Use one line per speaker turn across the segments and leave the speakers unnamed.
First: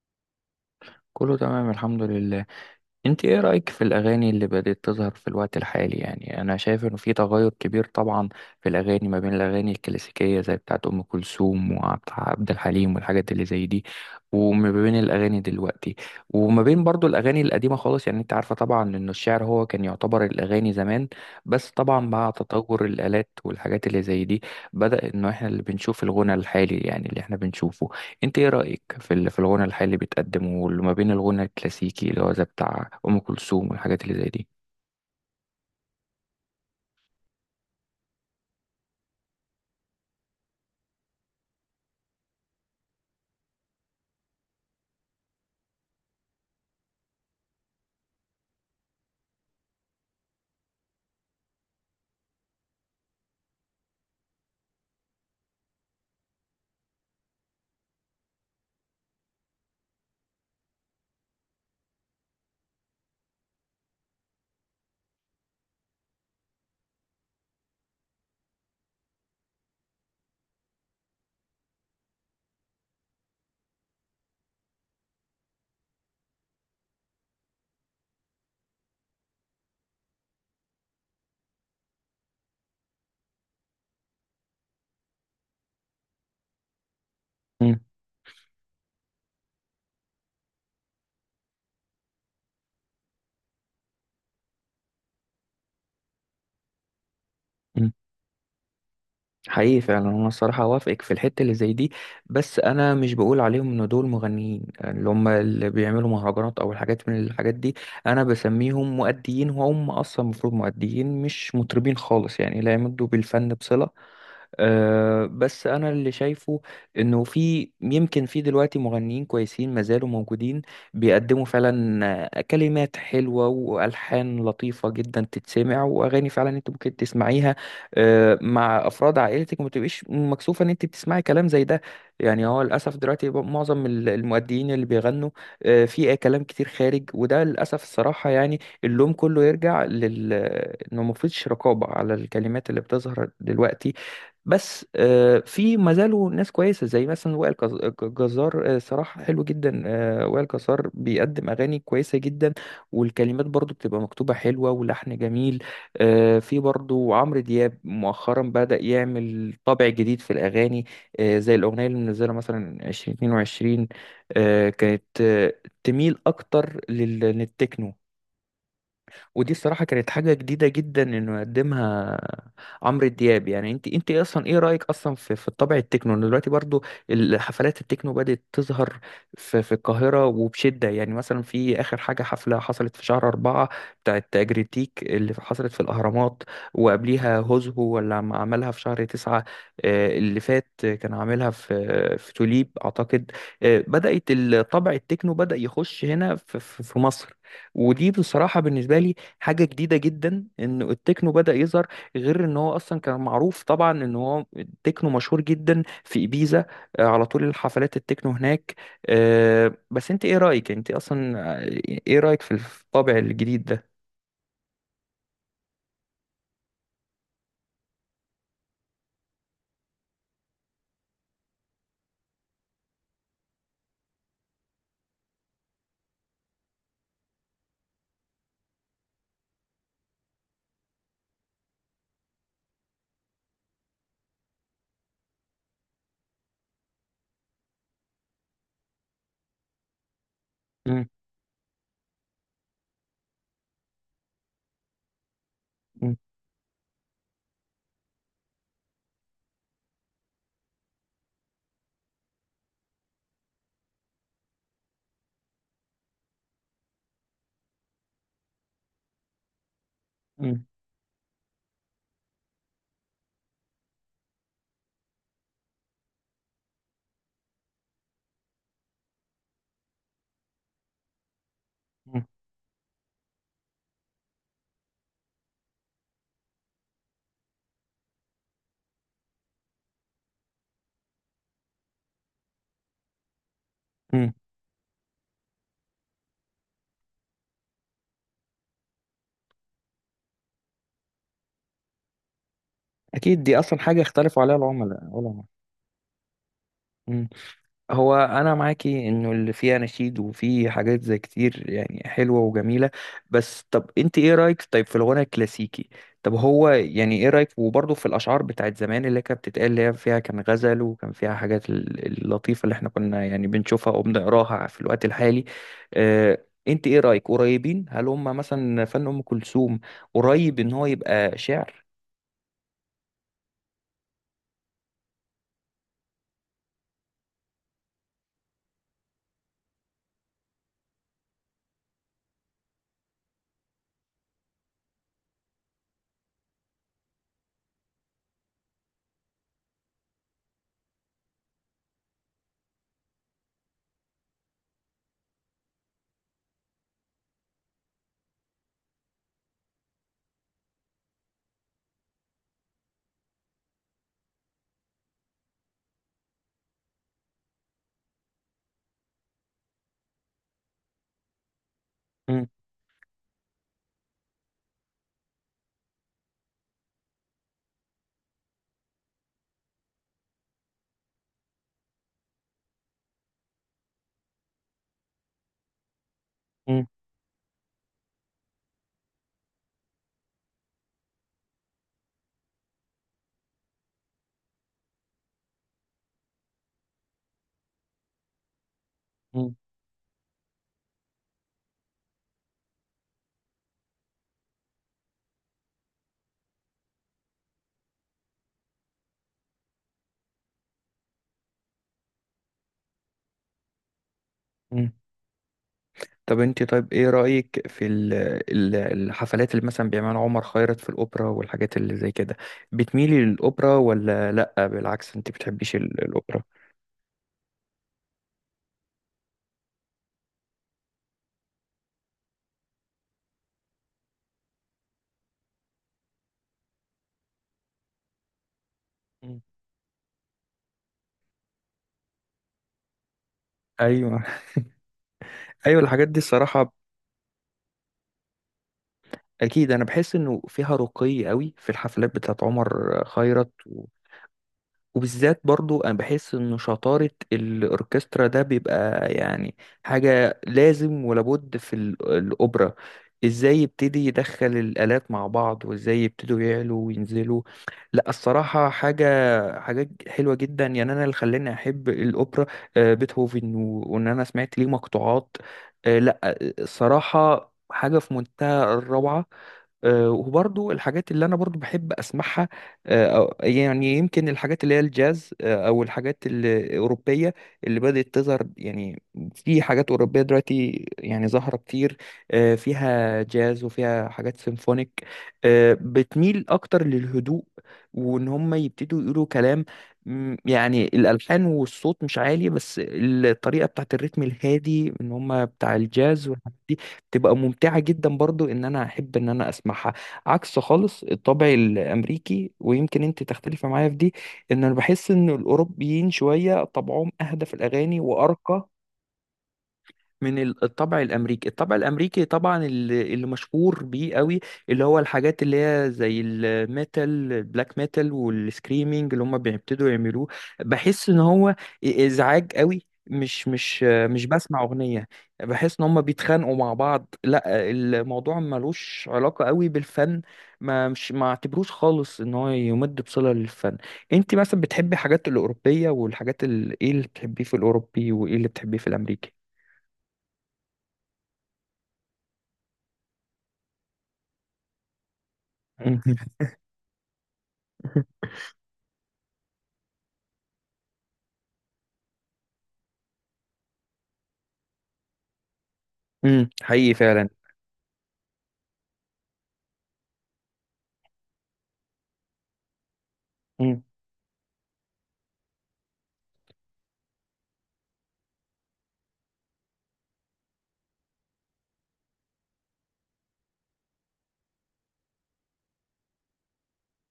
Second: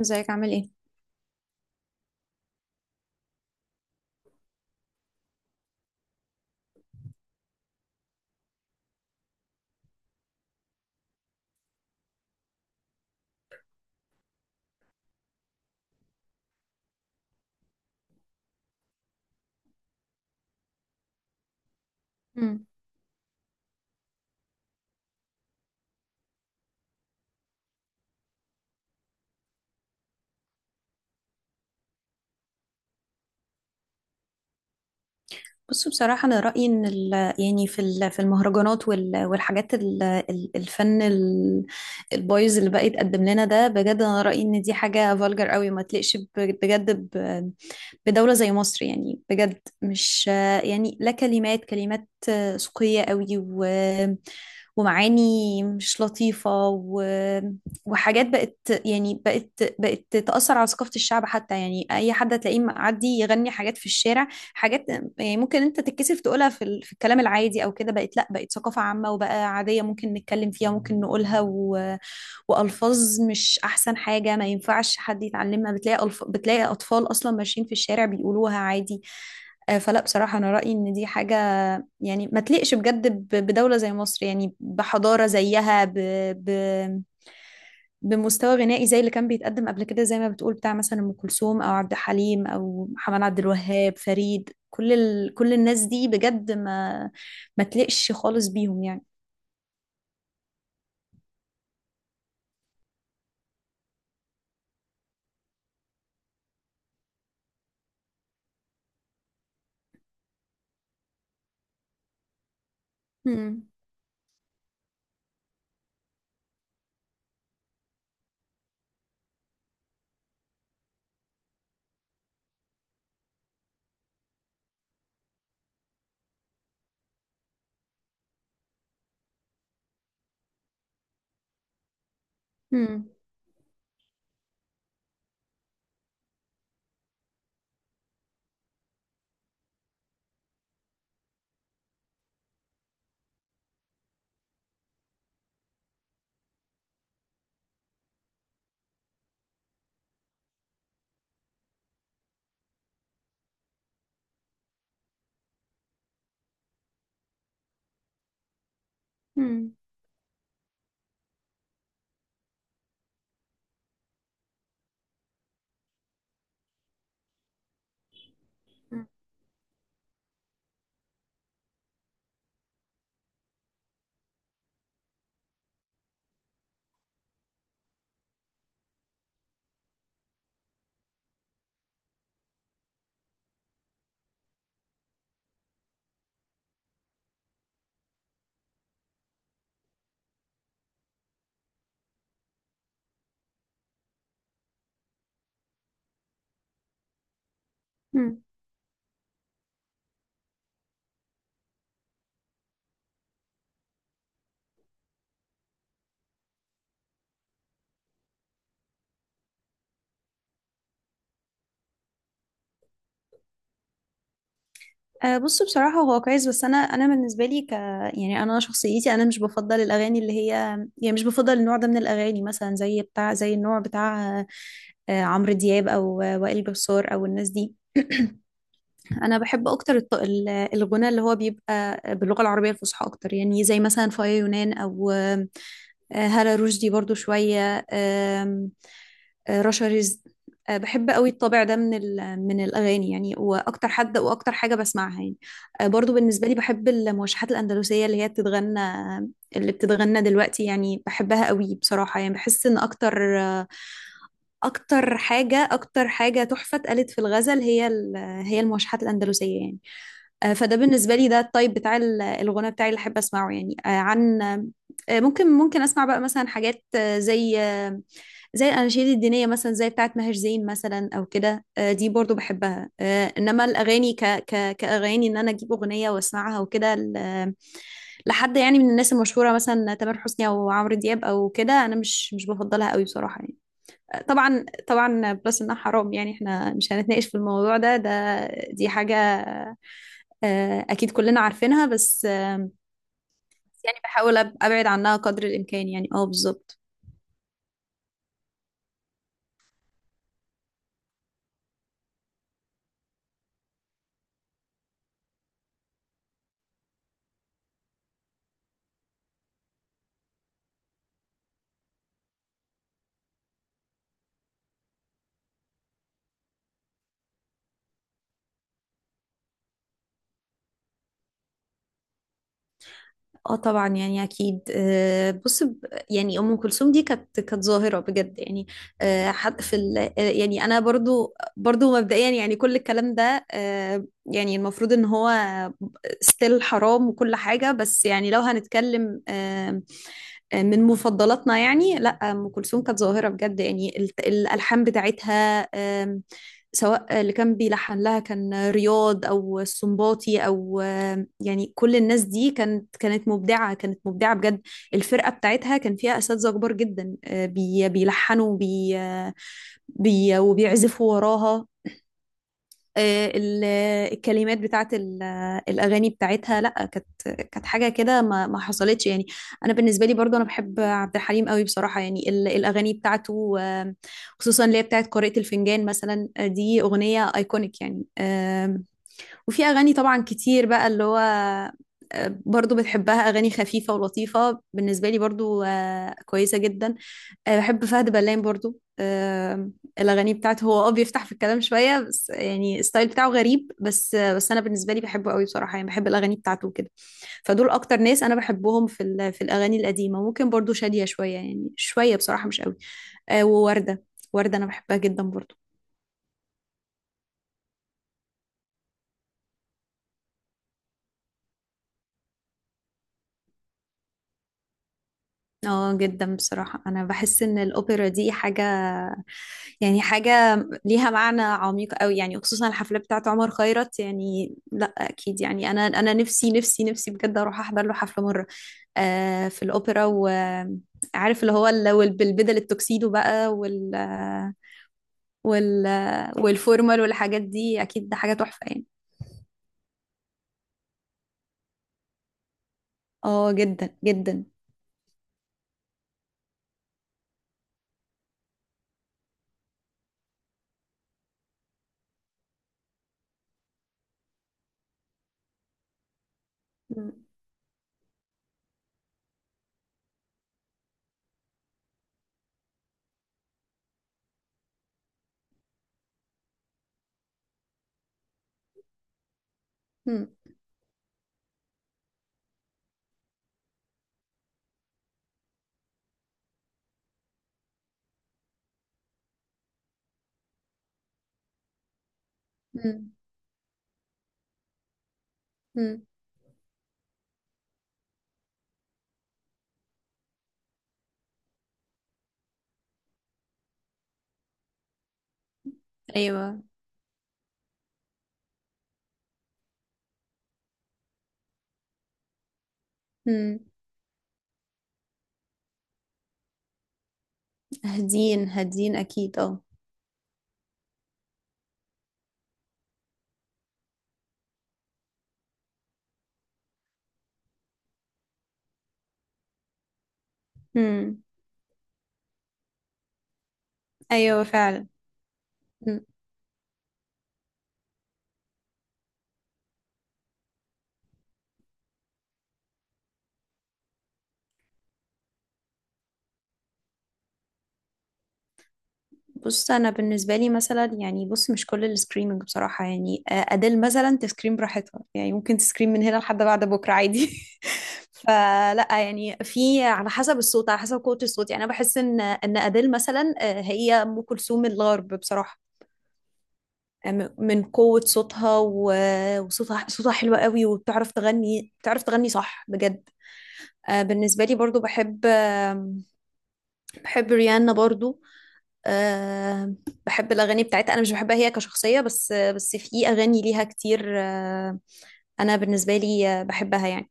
ازيك عامل ايه؟
كله تمام، الحمد لله. انت ايه رأيك في الاغاني اللي بدأت تظهر في الوقت الحالي؟ يعني انا شايف انه في تغير كبير طبعا في الاغاني، ما بين الاغاني الكلاسيكية زي بتاعت ام كلثوم وعبد عبد الحليم والحاجات اللي زي دي، وما بين الاغاني دلوقتي، وما بين برضو الاغاني القديمة خالص. يعني انت عارفة طبعا ان الشعر هو كان يعتبر الاغاني زمان، بس طبعا مع
مم.
تطور الالات والحاجات اللي زي دي بدأ انه احنا اللي بنشوف الغنى الحالي، يعني اللي احنا بنشوفه. انت ايه رأيك في في الغنى الحالي اللي بيتقدم، واللي ما بين الغنى الكلاسيكي اللي هو زي بتاع ام كلثوم والحاجات اللي زي دي؟
بص، بصراحة أنا رأيي إن يعني في في المهرجانات والحاجات الفن البايظ اللي بقى يتقدم لنا ده، بجد أنا رأيي إن دي حاجة فالجر قوي ما تليقش بجد بدولة زي مصر، يعني بجد مش يعني لا. كلمات كلمات سوقية قوي، و... ومعاني مش لطيفة، و... وحاجات بقت، يعني بقت، بقت تأثر على ثقافة الشعب حتى. يعني أي حد هتلاقيه معدي يغني حاجات في الشارع، حاجات يعني ممكن أنت تتكسف تقولها في الكلام العادي أو كده. بقت لأ، بقت ثقافة عامة وبقى عادية ممكن نتكلم فيها ممكن نقولها. و... والفاظ مش احسن حاجه، ما ينفعش حد يتعلمها. بتلاقي اطفال اصلا ماشيين في الشارع بيقولوها عادي. فلا، بصراحه انا رايي ان دي حاجه يعني ما تليقش بجد بدوله زي مصر، يعني بحضاره زيها، ب... ب...
مم.
بمستوى غنائي زي اللي كان بيتقدم قبل كده، زي ما بتقول بتاع مثلا ام كلثوم او عبد الحليم او محمد عبد الوهاب فريد. كل الناس دي بجد ما
مم.
تليقش خالص بيهم يعني.
حقيقي فعلا انا الصراحه اوافقك في الحته اللي زي دي. بس انا مش بقول عليهم ان دول مغنيين، اللي هم اللي بيعملوا مهرجانات او الحاجات من الحاجات دي. انا بسميهم مؤديين، وهم اصلا المفروض مؤديين مش مطربين خالص، يعني لا يمدوا بالفن
مم.
بصله. أه، بس انا اللي شايفه انه في، يمكن في دلوقتي مغنيين كويسين ما زالوا موجودين بيقدموا فعلا كلمات حلوة والحان لطيفة جدا تتسمع، واغاني فعلا انت ممكن تسمعيها أه مع افراد عائلتك وما تبقيش مكسوفة ان انت بتسمعي كلام زي ده. يعني هو للاسف
مم.
دلوقتي بقى معظم المؤديين اللي بيغنوا أه في كلام كتير خارج، وده للاسف الصراحة يعني اللوم كله يرجع لل انه مفيش رقابة على الكلمات اللي بتظهر دلوقتي. بس في ما زالوا ناس كويسه زي مثلا وائل جزار. صراحه حلو جدا. وائل جزار بيقدم اغاني كويسه جدا، والكلمات برضو بتبقى مكتوبه حلوه ولحن جميل. في برضو عمرو دياب مؤخرا بدأ يعمل
مم.
طابع جديد في الاغاني، زي الاغنيه اللي منزلها مثلا 2022. كانت تميل اكتر للتكنو. ودي الصراحة كانت حاجة جديدة جدا انه يقدمها عمرو دياب. يعني انت، انت ايه رأيك اصلا في الطابع التكنو ان دلوقتي برضو الحفلات التكنو بدأت تظهر في القاهرة وبشدة؟ يعني مثلا في اخر حاجة، حفلة حصلت في شهر 4 بتاعت جريتيك اللي حصلت في الأهرامات، وقبليها هوزهو، ولا لما عملها في شهر 9 اللي فات كان عاملها في توليب أعتقد. بدأت الطابع التكنو بدأ يخش هنا في في مصر. ودي
مم.
بصراحة بالنسبة لي حاجة جديدة جدا، ان التكنو بدأ يظهر، غير ان هو اصلا كان معروف طبعا ان هو التكنو مشهور جدا في إبيزا. على طول الحفلات التكنو هناك. بس انت ايه رأيك انت اصلا، آه، ايه رأيك في الطابع الجديد ده؟
أه، بص، بصراحة هو كويس، بس أنا بالنسبة لي ك، يعني أنا شخصيتي أنا مش بفضل الأغاني اللي هي، يعني مش بفضل النوع ده من الأغاني مثلا، زي بتاع زي النوع بتاع أه آه، عمرو دياب، أو وائل جسار، أو الناس دي. انا بحب اكتر الغناء اللي هو بيبقى باللغه العربيه الفصحى اكتر، يعني زي مثلا فايا يونان، او آم، آه، هالة رشدي برضو شويه، آم، آه، رشا رزق.
مم.
بحب قوي الطابع ده من الاغاني يعني، واكتر حد واكتر حاجه بسمعها يعني. برضو
مم.
بالنسبه لي بحب الموشحات الاندلسيه اللي بتتغنى دلوقتي يعني، بحبها قوي بصراحه. يعني بحس ان اكتر اكتر حاجه تحفه اتقالت في الغزل هي المواشحات الاندلسيه يعني.
مم.
فده بالنسبه لي ده الطيب الغنى بتاعي اللي احب اسمعه يعني. آه، عن آه، ممكن ممكن اسمع بقى مثلا حاجات زي زي الاناشيد الدينيه مثلا، زي بتاعه ماهر زين مثلا او كده. دي
مم.
برضو بحبها. انما الاغاني ك ك كاغاني، ان انا اجيب اغنيه واسمعها وكده لحد يعني من الناس المشهوره، مثلا تامر حسني او عمرو دياب او كده، انا مش بفضلها قوي بصراحه يعني.
مم.
طبعا طبعا، بلس انها حرام يعني. احنا مش هنتناقش في الموضوع ده، دي حاجة اكيد كلنا عارفينها. بس آه،
اكيد دي اصلا
يعني
حاجة
بحاول
اختلفوا عليها
ابعد
العملاء.
عنها قدر الامكان يعني. اه بالظبط.
مم. هو انا معاكي انه اللي فيه اناشيد وفيه حاجات زي كتير يعني حلوه وجميله، بس طب انت ايه رايك طيب في الغنى الكلاسيكي؟ طب هو يعني ايه رايك وبرضه في الاشعار بتاعت زمان اللي كانت بتتقال، اللي هي فيها كان غزل وكان فيها حاجات اللطيفه اللي احنا كنا يعني بنشوفها وبنقراها في الوقت الحالي؟ اه، انت ايه رايك؟ قريبين هل هم مثلا فن ام كلثوم قريب ان هو يبقى شعر؟
اه طبعا، يعني اكيد. بص يعني ام كلثوم دي كانت ظاهره بجد يعني. آه، حد في ال... آه، يعني انا برضو مبدئيا يعني كل الكلام ده يعني المفروض ان هو ستيل حرام وكل حاجه. بس يعني لو هنتكلم من مفضلاتنا يعني، لا، ام كلثوم كانت ظاهره بجد يعني. الالحان بتاعتها، سواء اللي كان بيلحن لها كان رياض او السنباطي او، يعني كل الناس دي كانت مبدعه، كانت مبدعه بجد. الفرقه بتاعتها كان فيها اساتذه كبار جدا بيلحنوا بي وبيعزفوا وراها.
مم.
آه، ال- الكلمات الأغاني بتاعتها، لأ كانت كانت حاجة كده ما حصلتش يعني. أنا بالنسبة لي برضو أنا بحب عبد الحليم قوي بصراحة يعني، الأغاني بتاعته خصوصا اللي هي بتاعت قارئة الفنجان مثلا. دي
مم.
أغنية أيكونيك يعني. وفي أغاني طبعا كتير بقى، اللي هو برضو بتحبها، أغاني خفيفة ولطيفة بالنسبة لي برضو كويسة جدا. أه، بحب فهد بلان برضو. أه، الأغاني بتاعته، هو بيفتح في الكلام شوية بس، يعني الستايل بتاعه غريب بس، بس أنا بالنسبة لي بحبه قوي بصراحة يعني، بحب الأغاني بتاعته وكده. فدول أكتر ناس أنا بحبهم في الأغاني القديمة. ممكن برضو شادية شوية، يعني شوية بصراحة مش قوي. أه، ووردة. وردة أنا
مم.
بحبها جدا برضو.
طب انت طيب ايه رأيك في الحفلات اللي مثلا بيعملها عمر خيرت في الأوبرا والحاجات اللي زي كده؟ بتميلي للأوبرا ولا لأ، بالعكس انت بتحبيش
اه جدا،
الأوبرا؟
بصراحة انا بحس ان الاوبرا دي حاجة، يعني حاجة ليها معنى عميق قوي يعني، خصوصا الحفلة بتاعت عمر خيرت يعني، لا اكيد يعني. انا انا نفسي نفسي نفسي بجد اروح احضر له حفلة مرة
مم.
في الاوبرا، وعارف اللي هو بالبدل التوكسيدو بقى،
ايوه. ايوه،
وال
الحاجات دي الصراحة
والفورمال والحاجات دي، اكيد ده حاجة تحفة يعني.
اكيد انا بحس انه فيها رقي قوي في الحفلات بتاعت عمر خيرت.
اه جدا جدا.
وبالذات برضو انا بحس ان شطارة الاوركسترا ده بيبقى يعني حاجة لازم ولابد في الاوبرا، ازاي يبتدي يدخل الالات مع بعض، وازاي يبتدوا يعلوا
مم.
وينزلوا. لا، الصراحة حاجة، حاجات حلوة جدا. يعني انا اللي خلاني احب الاوبرا بيتهوفن، و- وان انا سمعت ليه مقطوعات لا الصراحة حاجة في منتهى الروعة.
مم.
وبرضو الحاجات اللي انا برضو بحب اسمعها، يعني يمكن الحاجات اللي هي الجاز، او الحاجات الاوروبيه اللي بدات تظهر. يعني في حاجات اوروبيه دلوقتي يعني ظاهره كتير،
مم.
فيها جاز وفيها حاجات سيمفونيك.
مم.
بتميل اكتر للهدوء، وان هم يبتدوا يقولوا كلام. يعني الالحان والصوت مش عالي، بس الطريقه بتاعت الريتم الهادي ان هم بتاع الجاز والحاجات
ايوه.
دي تبقى ممتعة جدا برضو، ان انا احب ان انا اسمعها. عكس خالص الطبع الامريكي، ويمكن انت
مم.
تختلفي معايا في دي، ان انا بحس ان الاوروبيين شوية طبعهم اهدى في الاغاني
هادين
وارقى
هادين اكيد اه.
من الطبع الامريكي. الطبع الامريكي طبعا اللي مشهور بيه قوي اللي هو الحاجات اللي هي زي الميتال، البلاك ميتال، والسكريمينج اللي هم بيبتدوا يعملوه. بحس ان
امم.
هو ازعاج قوي، مش
ايوه
بسمع
فعلا.
اغنيه. بحس ان هم
مم.
بيتخانقوا مع بعض، لا الموضوع ملوش علاقه قوي بالفن. ما مش ما اعتبروش خالص ان هو يمد بصله للفن. انت مثلا بتحبي حاجات الاوروبيه والحاجات ايه اللي بتحبيه في الاوروبي وايه اللي بتحبيه في الامريكي؟
بص، انا بالنسبه لي مثلا، يعني بص مش كل السكريمنج بصراحه يعني. اديل مثلا تسكريم براحتها يعني، ممكن تسكريم من هنا لحد بعد بكره عادي فلا يعني، في على حسب الصوت، على حسب قوه الصوت. يعني انا بحس ان اديل مثلا هي ام كلثوم الغرب بصراحه.
امم، حقيقي فعلا.
من قوه صوتها و- وصوتها صوتها حلو قوي، وبتعرف تغني بتعرف تغني صح بجد.
مم.
بالنسبه لي برضو بحب بحب ريانا برضو. أه، بحب الأغاني بتاعتها. أنا مش بحبها هي كشخصية، بس في أغاني ليها كتير. أه، أنا بالنسبة لي بحبها يعني.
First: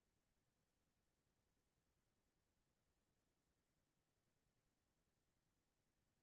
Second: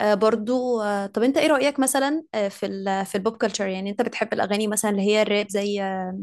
أه برضو. أه طب، أنت إيه رأيك مثلا في ال في البوب كلتشر؟ يعني أنت بتحب الأغاني مثلا اللي هي الراب، زي آه،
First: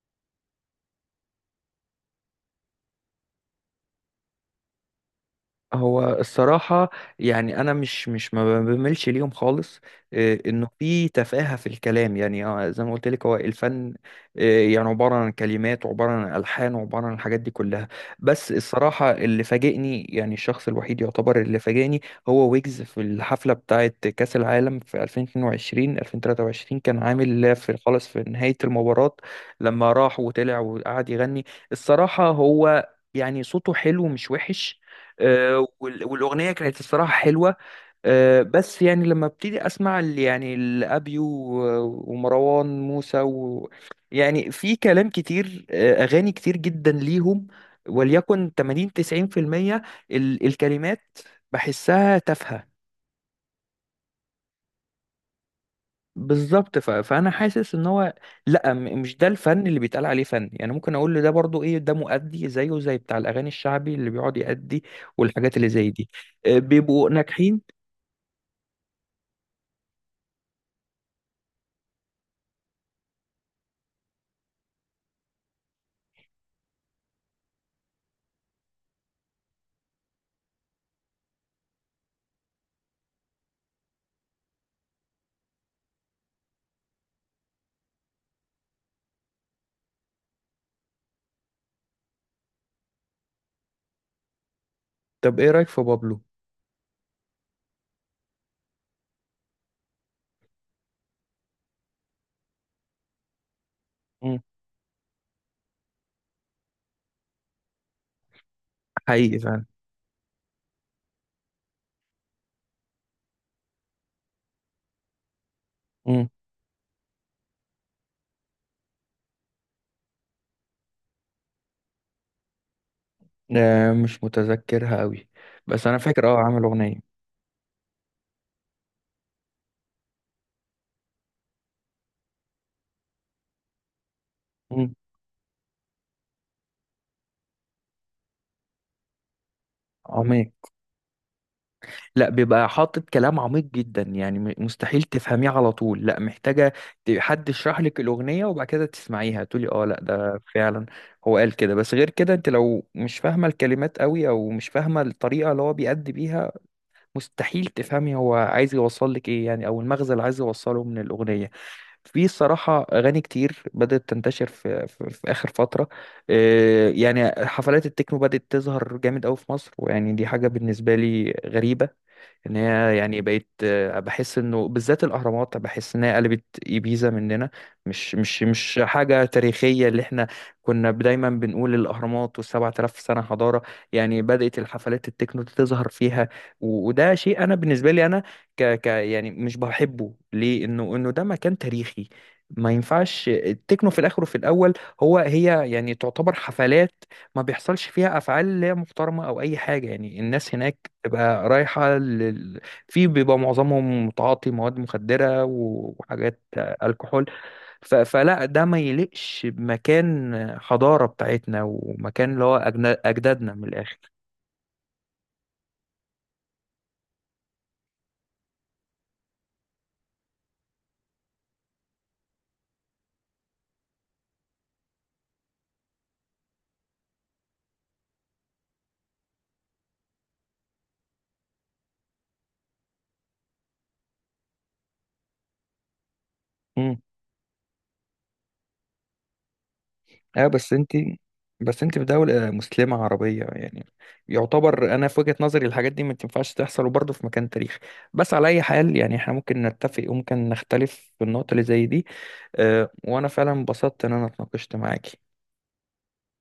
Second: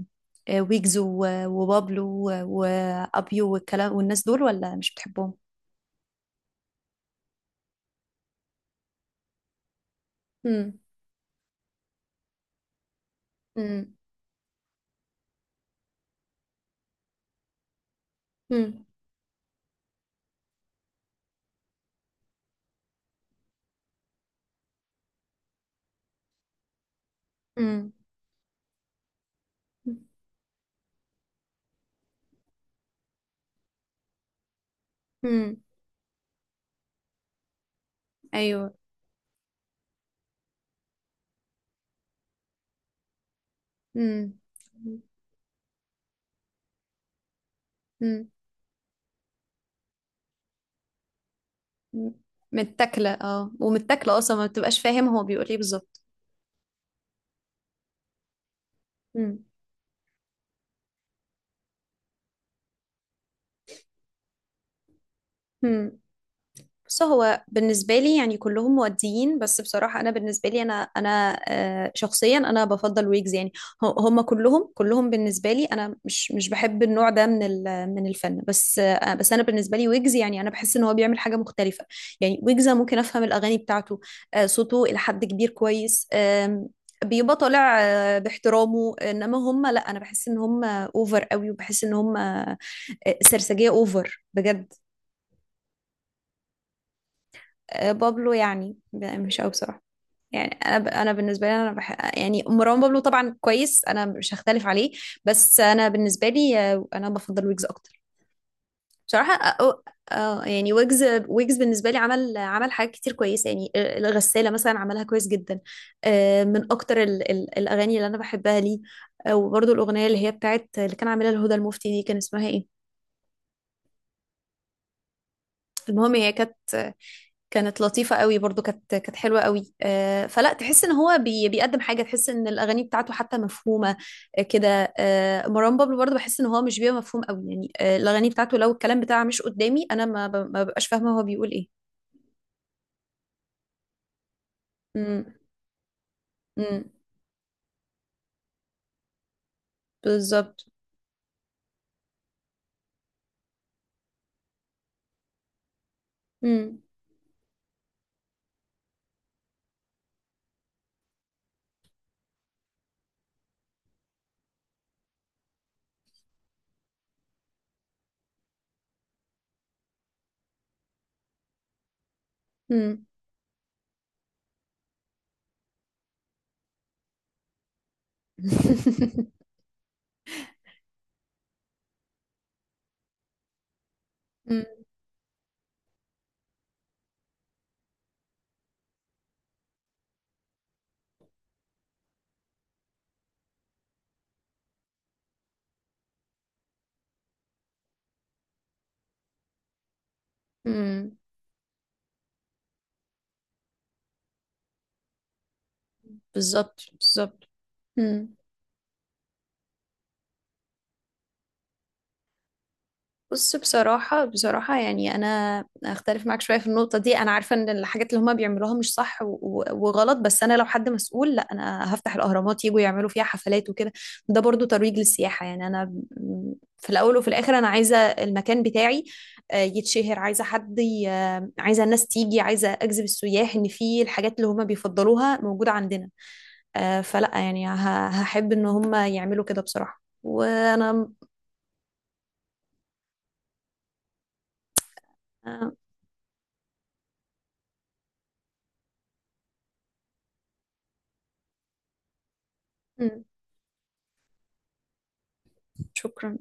آه، ويجز وبابلو وأبيو والكلام والناس دول، ولا مش بتحبهم؟
هو الصراحة يعني أنا مش ما بملش ليهم خالص. إنه
مم.
في تفاهة في الكلام، يعني زي ما قلت لك هو الفن
مم.
يعني عبارة عن كلمات وعبارة عن ألحان وعبارة عن الحاجات دي كلها. بس
مم.
الصراحة اللي فاجئني، يعني الشخص الوحيد يعتبر اللي فاجئني هو ويجز في الحفلة بتاعة كأس العالم في 2022 2023، كان عامل في
مم.
خلاص في نهاية المباراة لما راح وطلع وقعد يغني. الصراحة هو يعني صوته حلو مش وحش.
مم.
آه، وال- والاغنيه كانت الصراحه حلوه.
أيوه.
بس يعني لما ابتدي اسمع يعني الابيو ومروان موسى و، يعني في كلام كتير، اغاني كتير جدا ليهم،
مم.
وليكن 80 90% الكلمات
مم.
بحسها تافهه.
متاكله اه، ومتاكله اصلا ما بتبقاش فاهم هو بيقول ايه بالظبط.
بالظبط. ف... فانا حاسس ان هو، لا، مش ده
مم.
الفن اللي بيتقال عليه فن، يعني ممكن اقول له ده برضو ايه، ده مؤدي زيه زي بتاع الاغاني الشعبي اللي بيقعد يأدي والحاجات اللي زي
مم.
دي.
بص،
بيبقوا
هو
ناجحين.
بالنسبة لي يعني كلهم مؤديين. بس بصراحة أنا بالنسبة لي أنا شخصيا أنا بفضل ويجز يعني. هم كلهم بالنسبة لي، أنا مش بحب النوع ده من الفن، بس أنا بالنسبة لي ويجز يعني، أنا بحس إن هو بيعمل حاجة مختلفة. يعني ويجز أنا ممكن أفهم الأغاني بتاعته، صوته إلى حد كبير كويس. بيبقى طالع باحترامه، انما هم لا، انا بحس ان هم اوفر قوي، وبحس ان هم سرسجية اوفر بجد.
طب ايه رأيك في بابلو؟
بابلو يعني مش قوي بصراحه. يعني انا ب... انا بالنسبه لي انا بح... يعني مروان بابلو طبعا كويس، انا مش
مم.
هختلف عليه. بس انا بالنسبه لي انا بفضل ويجز اكتر بصراحه.
حقيقي فعلا.
أه... آه، يعني ويجز بالنسبه لي، عمل حاجات كتير كويسه يعني. الغساله مثلا عملها كويس جدا،
مم.
من اكتر الاغاني اللي انا بحبها ليه. وبرضه الاغنيه اللي هي بتاعت اللي كان عاملها الهدى المفتي دي، كان اسمها ايه؟
آه، مش متذكرها قوي بس انا
المهم،
فاكر
هي
اه عامل
كانت
اغنية.
كانت لطيفة قوي برضو، كانت حلوة قوي. فلا، تحس ان هو بيقدم حاجة، تحس ان الاغاني بتاعته حتى مفهومة. آه، كده
مم.
آه، مروان بابلو برضو بحس ان هو مش بيبقى مفهوم قوي يعني. الاغاني بتاعته لو الكلام بتاعه مش قدامي، انا ما ب-
عميق.
ما ببقاش فاهمة هو بيقول ايه.
لا، بيبقى حاطط كلام عميق جدا، يعني مستحيل
امم.
تفهميه على طول، لا محتاجة
امم.
حد يشرح لك الأغنية وبعد كده تسمعيها تقولي اه لا، ده
بالظبط.
فعلا هو قال كده. بس غير كده انت لو مش فاهمة الكلمات قوي او مش فاهمة الطريقة اللي هو بيأدي بيها،
امم.
مستحيل تفهمي هو عايز يوصل لك ايه يعني، او المغزى اللي عايز يوصله من الاغنيه. في الصراحة أغاني كتير بدأت تنتشر في آخر فترة. يعني حفلات التكنو بدأت تظهر جامد أوي في مصر، ويعني دي حاجة بالنسبة لي غريبة، ان هي
امم.
يعني بقيت. بحس انه بالذات الاهرامات بحس ان هي قلبت ايبيزا مننا. مش حاجه تاريخيه. اللي احنا كنا دايما بنقول الاهرامات و7000 سنه حضاره، يعني بدات الحفلات التكنو تظهر فيها. و- وده شيء انا بالنسبه لي انا ك ك يعني مش بحبه ليه، انه ده مكان تاريخي، ما ينفعش التكنو في الاخر وفي الاول. هو هي يعني تعتبر حفلات ما بيحصلش فيها افعال لا محترمه او اي حاجه، يعني الناس هناك
امم.
تبقى رايحة لل... في بيبقى معظمهم متعاطي مواد مخدرة و- وحاجات
بالظبط
الكحول.
بالظبط.
ف...
مم.
فلا، ده ما يليقش بمكان حضارة بتاعتنا ومكان اللي هو أجدادنا
بص،
من الآخر.
بصراحة بصراحة يعني أنا أختلف معاك شوية في النقطة دي. أنا عارفة إن الحاجات اللي هما بيعملوها مش صح وغلط، بس أنا لو حد مسؤول لا، أنا هفتح الأهرامات يجوا يعملوا فيها حفلات وكده. ده برضو ترويج للسياحة يعني. أنا في الأول وفي الآخر أنا عايزة المكان بتاعي يتشهر، عايزة حد عايزة الناس تيجي، عايزة أجذب السياح، إن في الحاجات اللي هما بيفضلوها موجودة عندنا.
امم،
فلا يعني هحب إن هما يعملوا كده بصراحة.
اه بس انت،
وأنا
بس انت في دولة مسلمة عربية، يعني يعتبر انا في وجهة نظري
آه،
الحاجات دي ما تنفعش تحصل، وبرضه في مكان تاريخي. بس على اي حال يعني احنا ممكن نتفق وممكن نختلف في النقطة اللي زي دي.
م،
وانا فعلا انبسطت ان انا اتناقشت معاكي.
شكرا.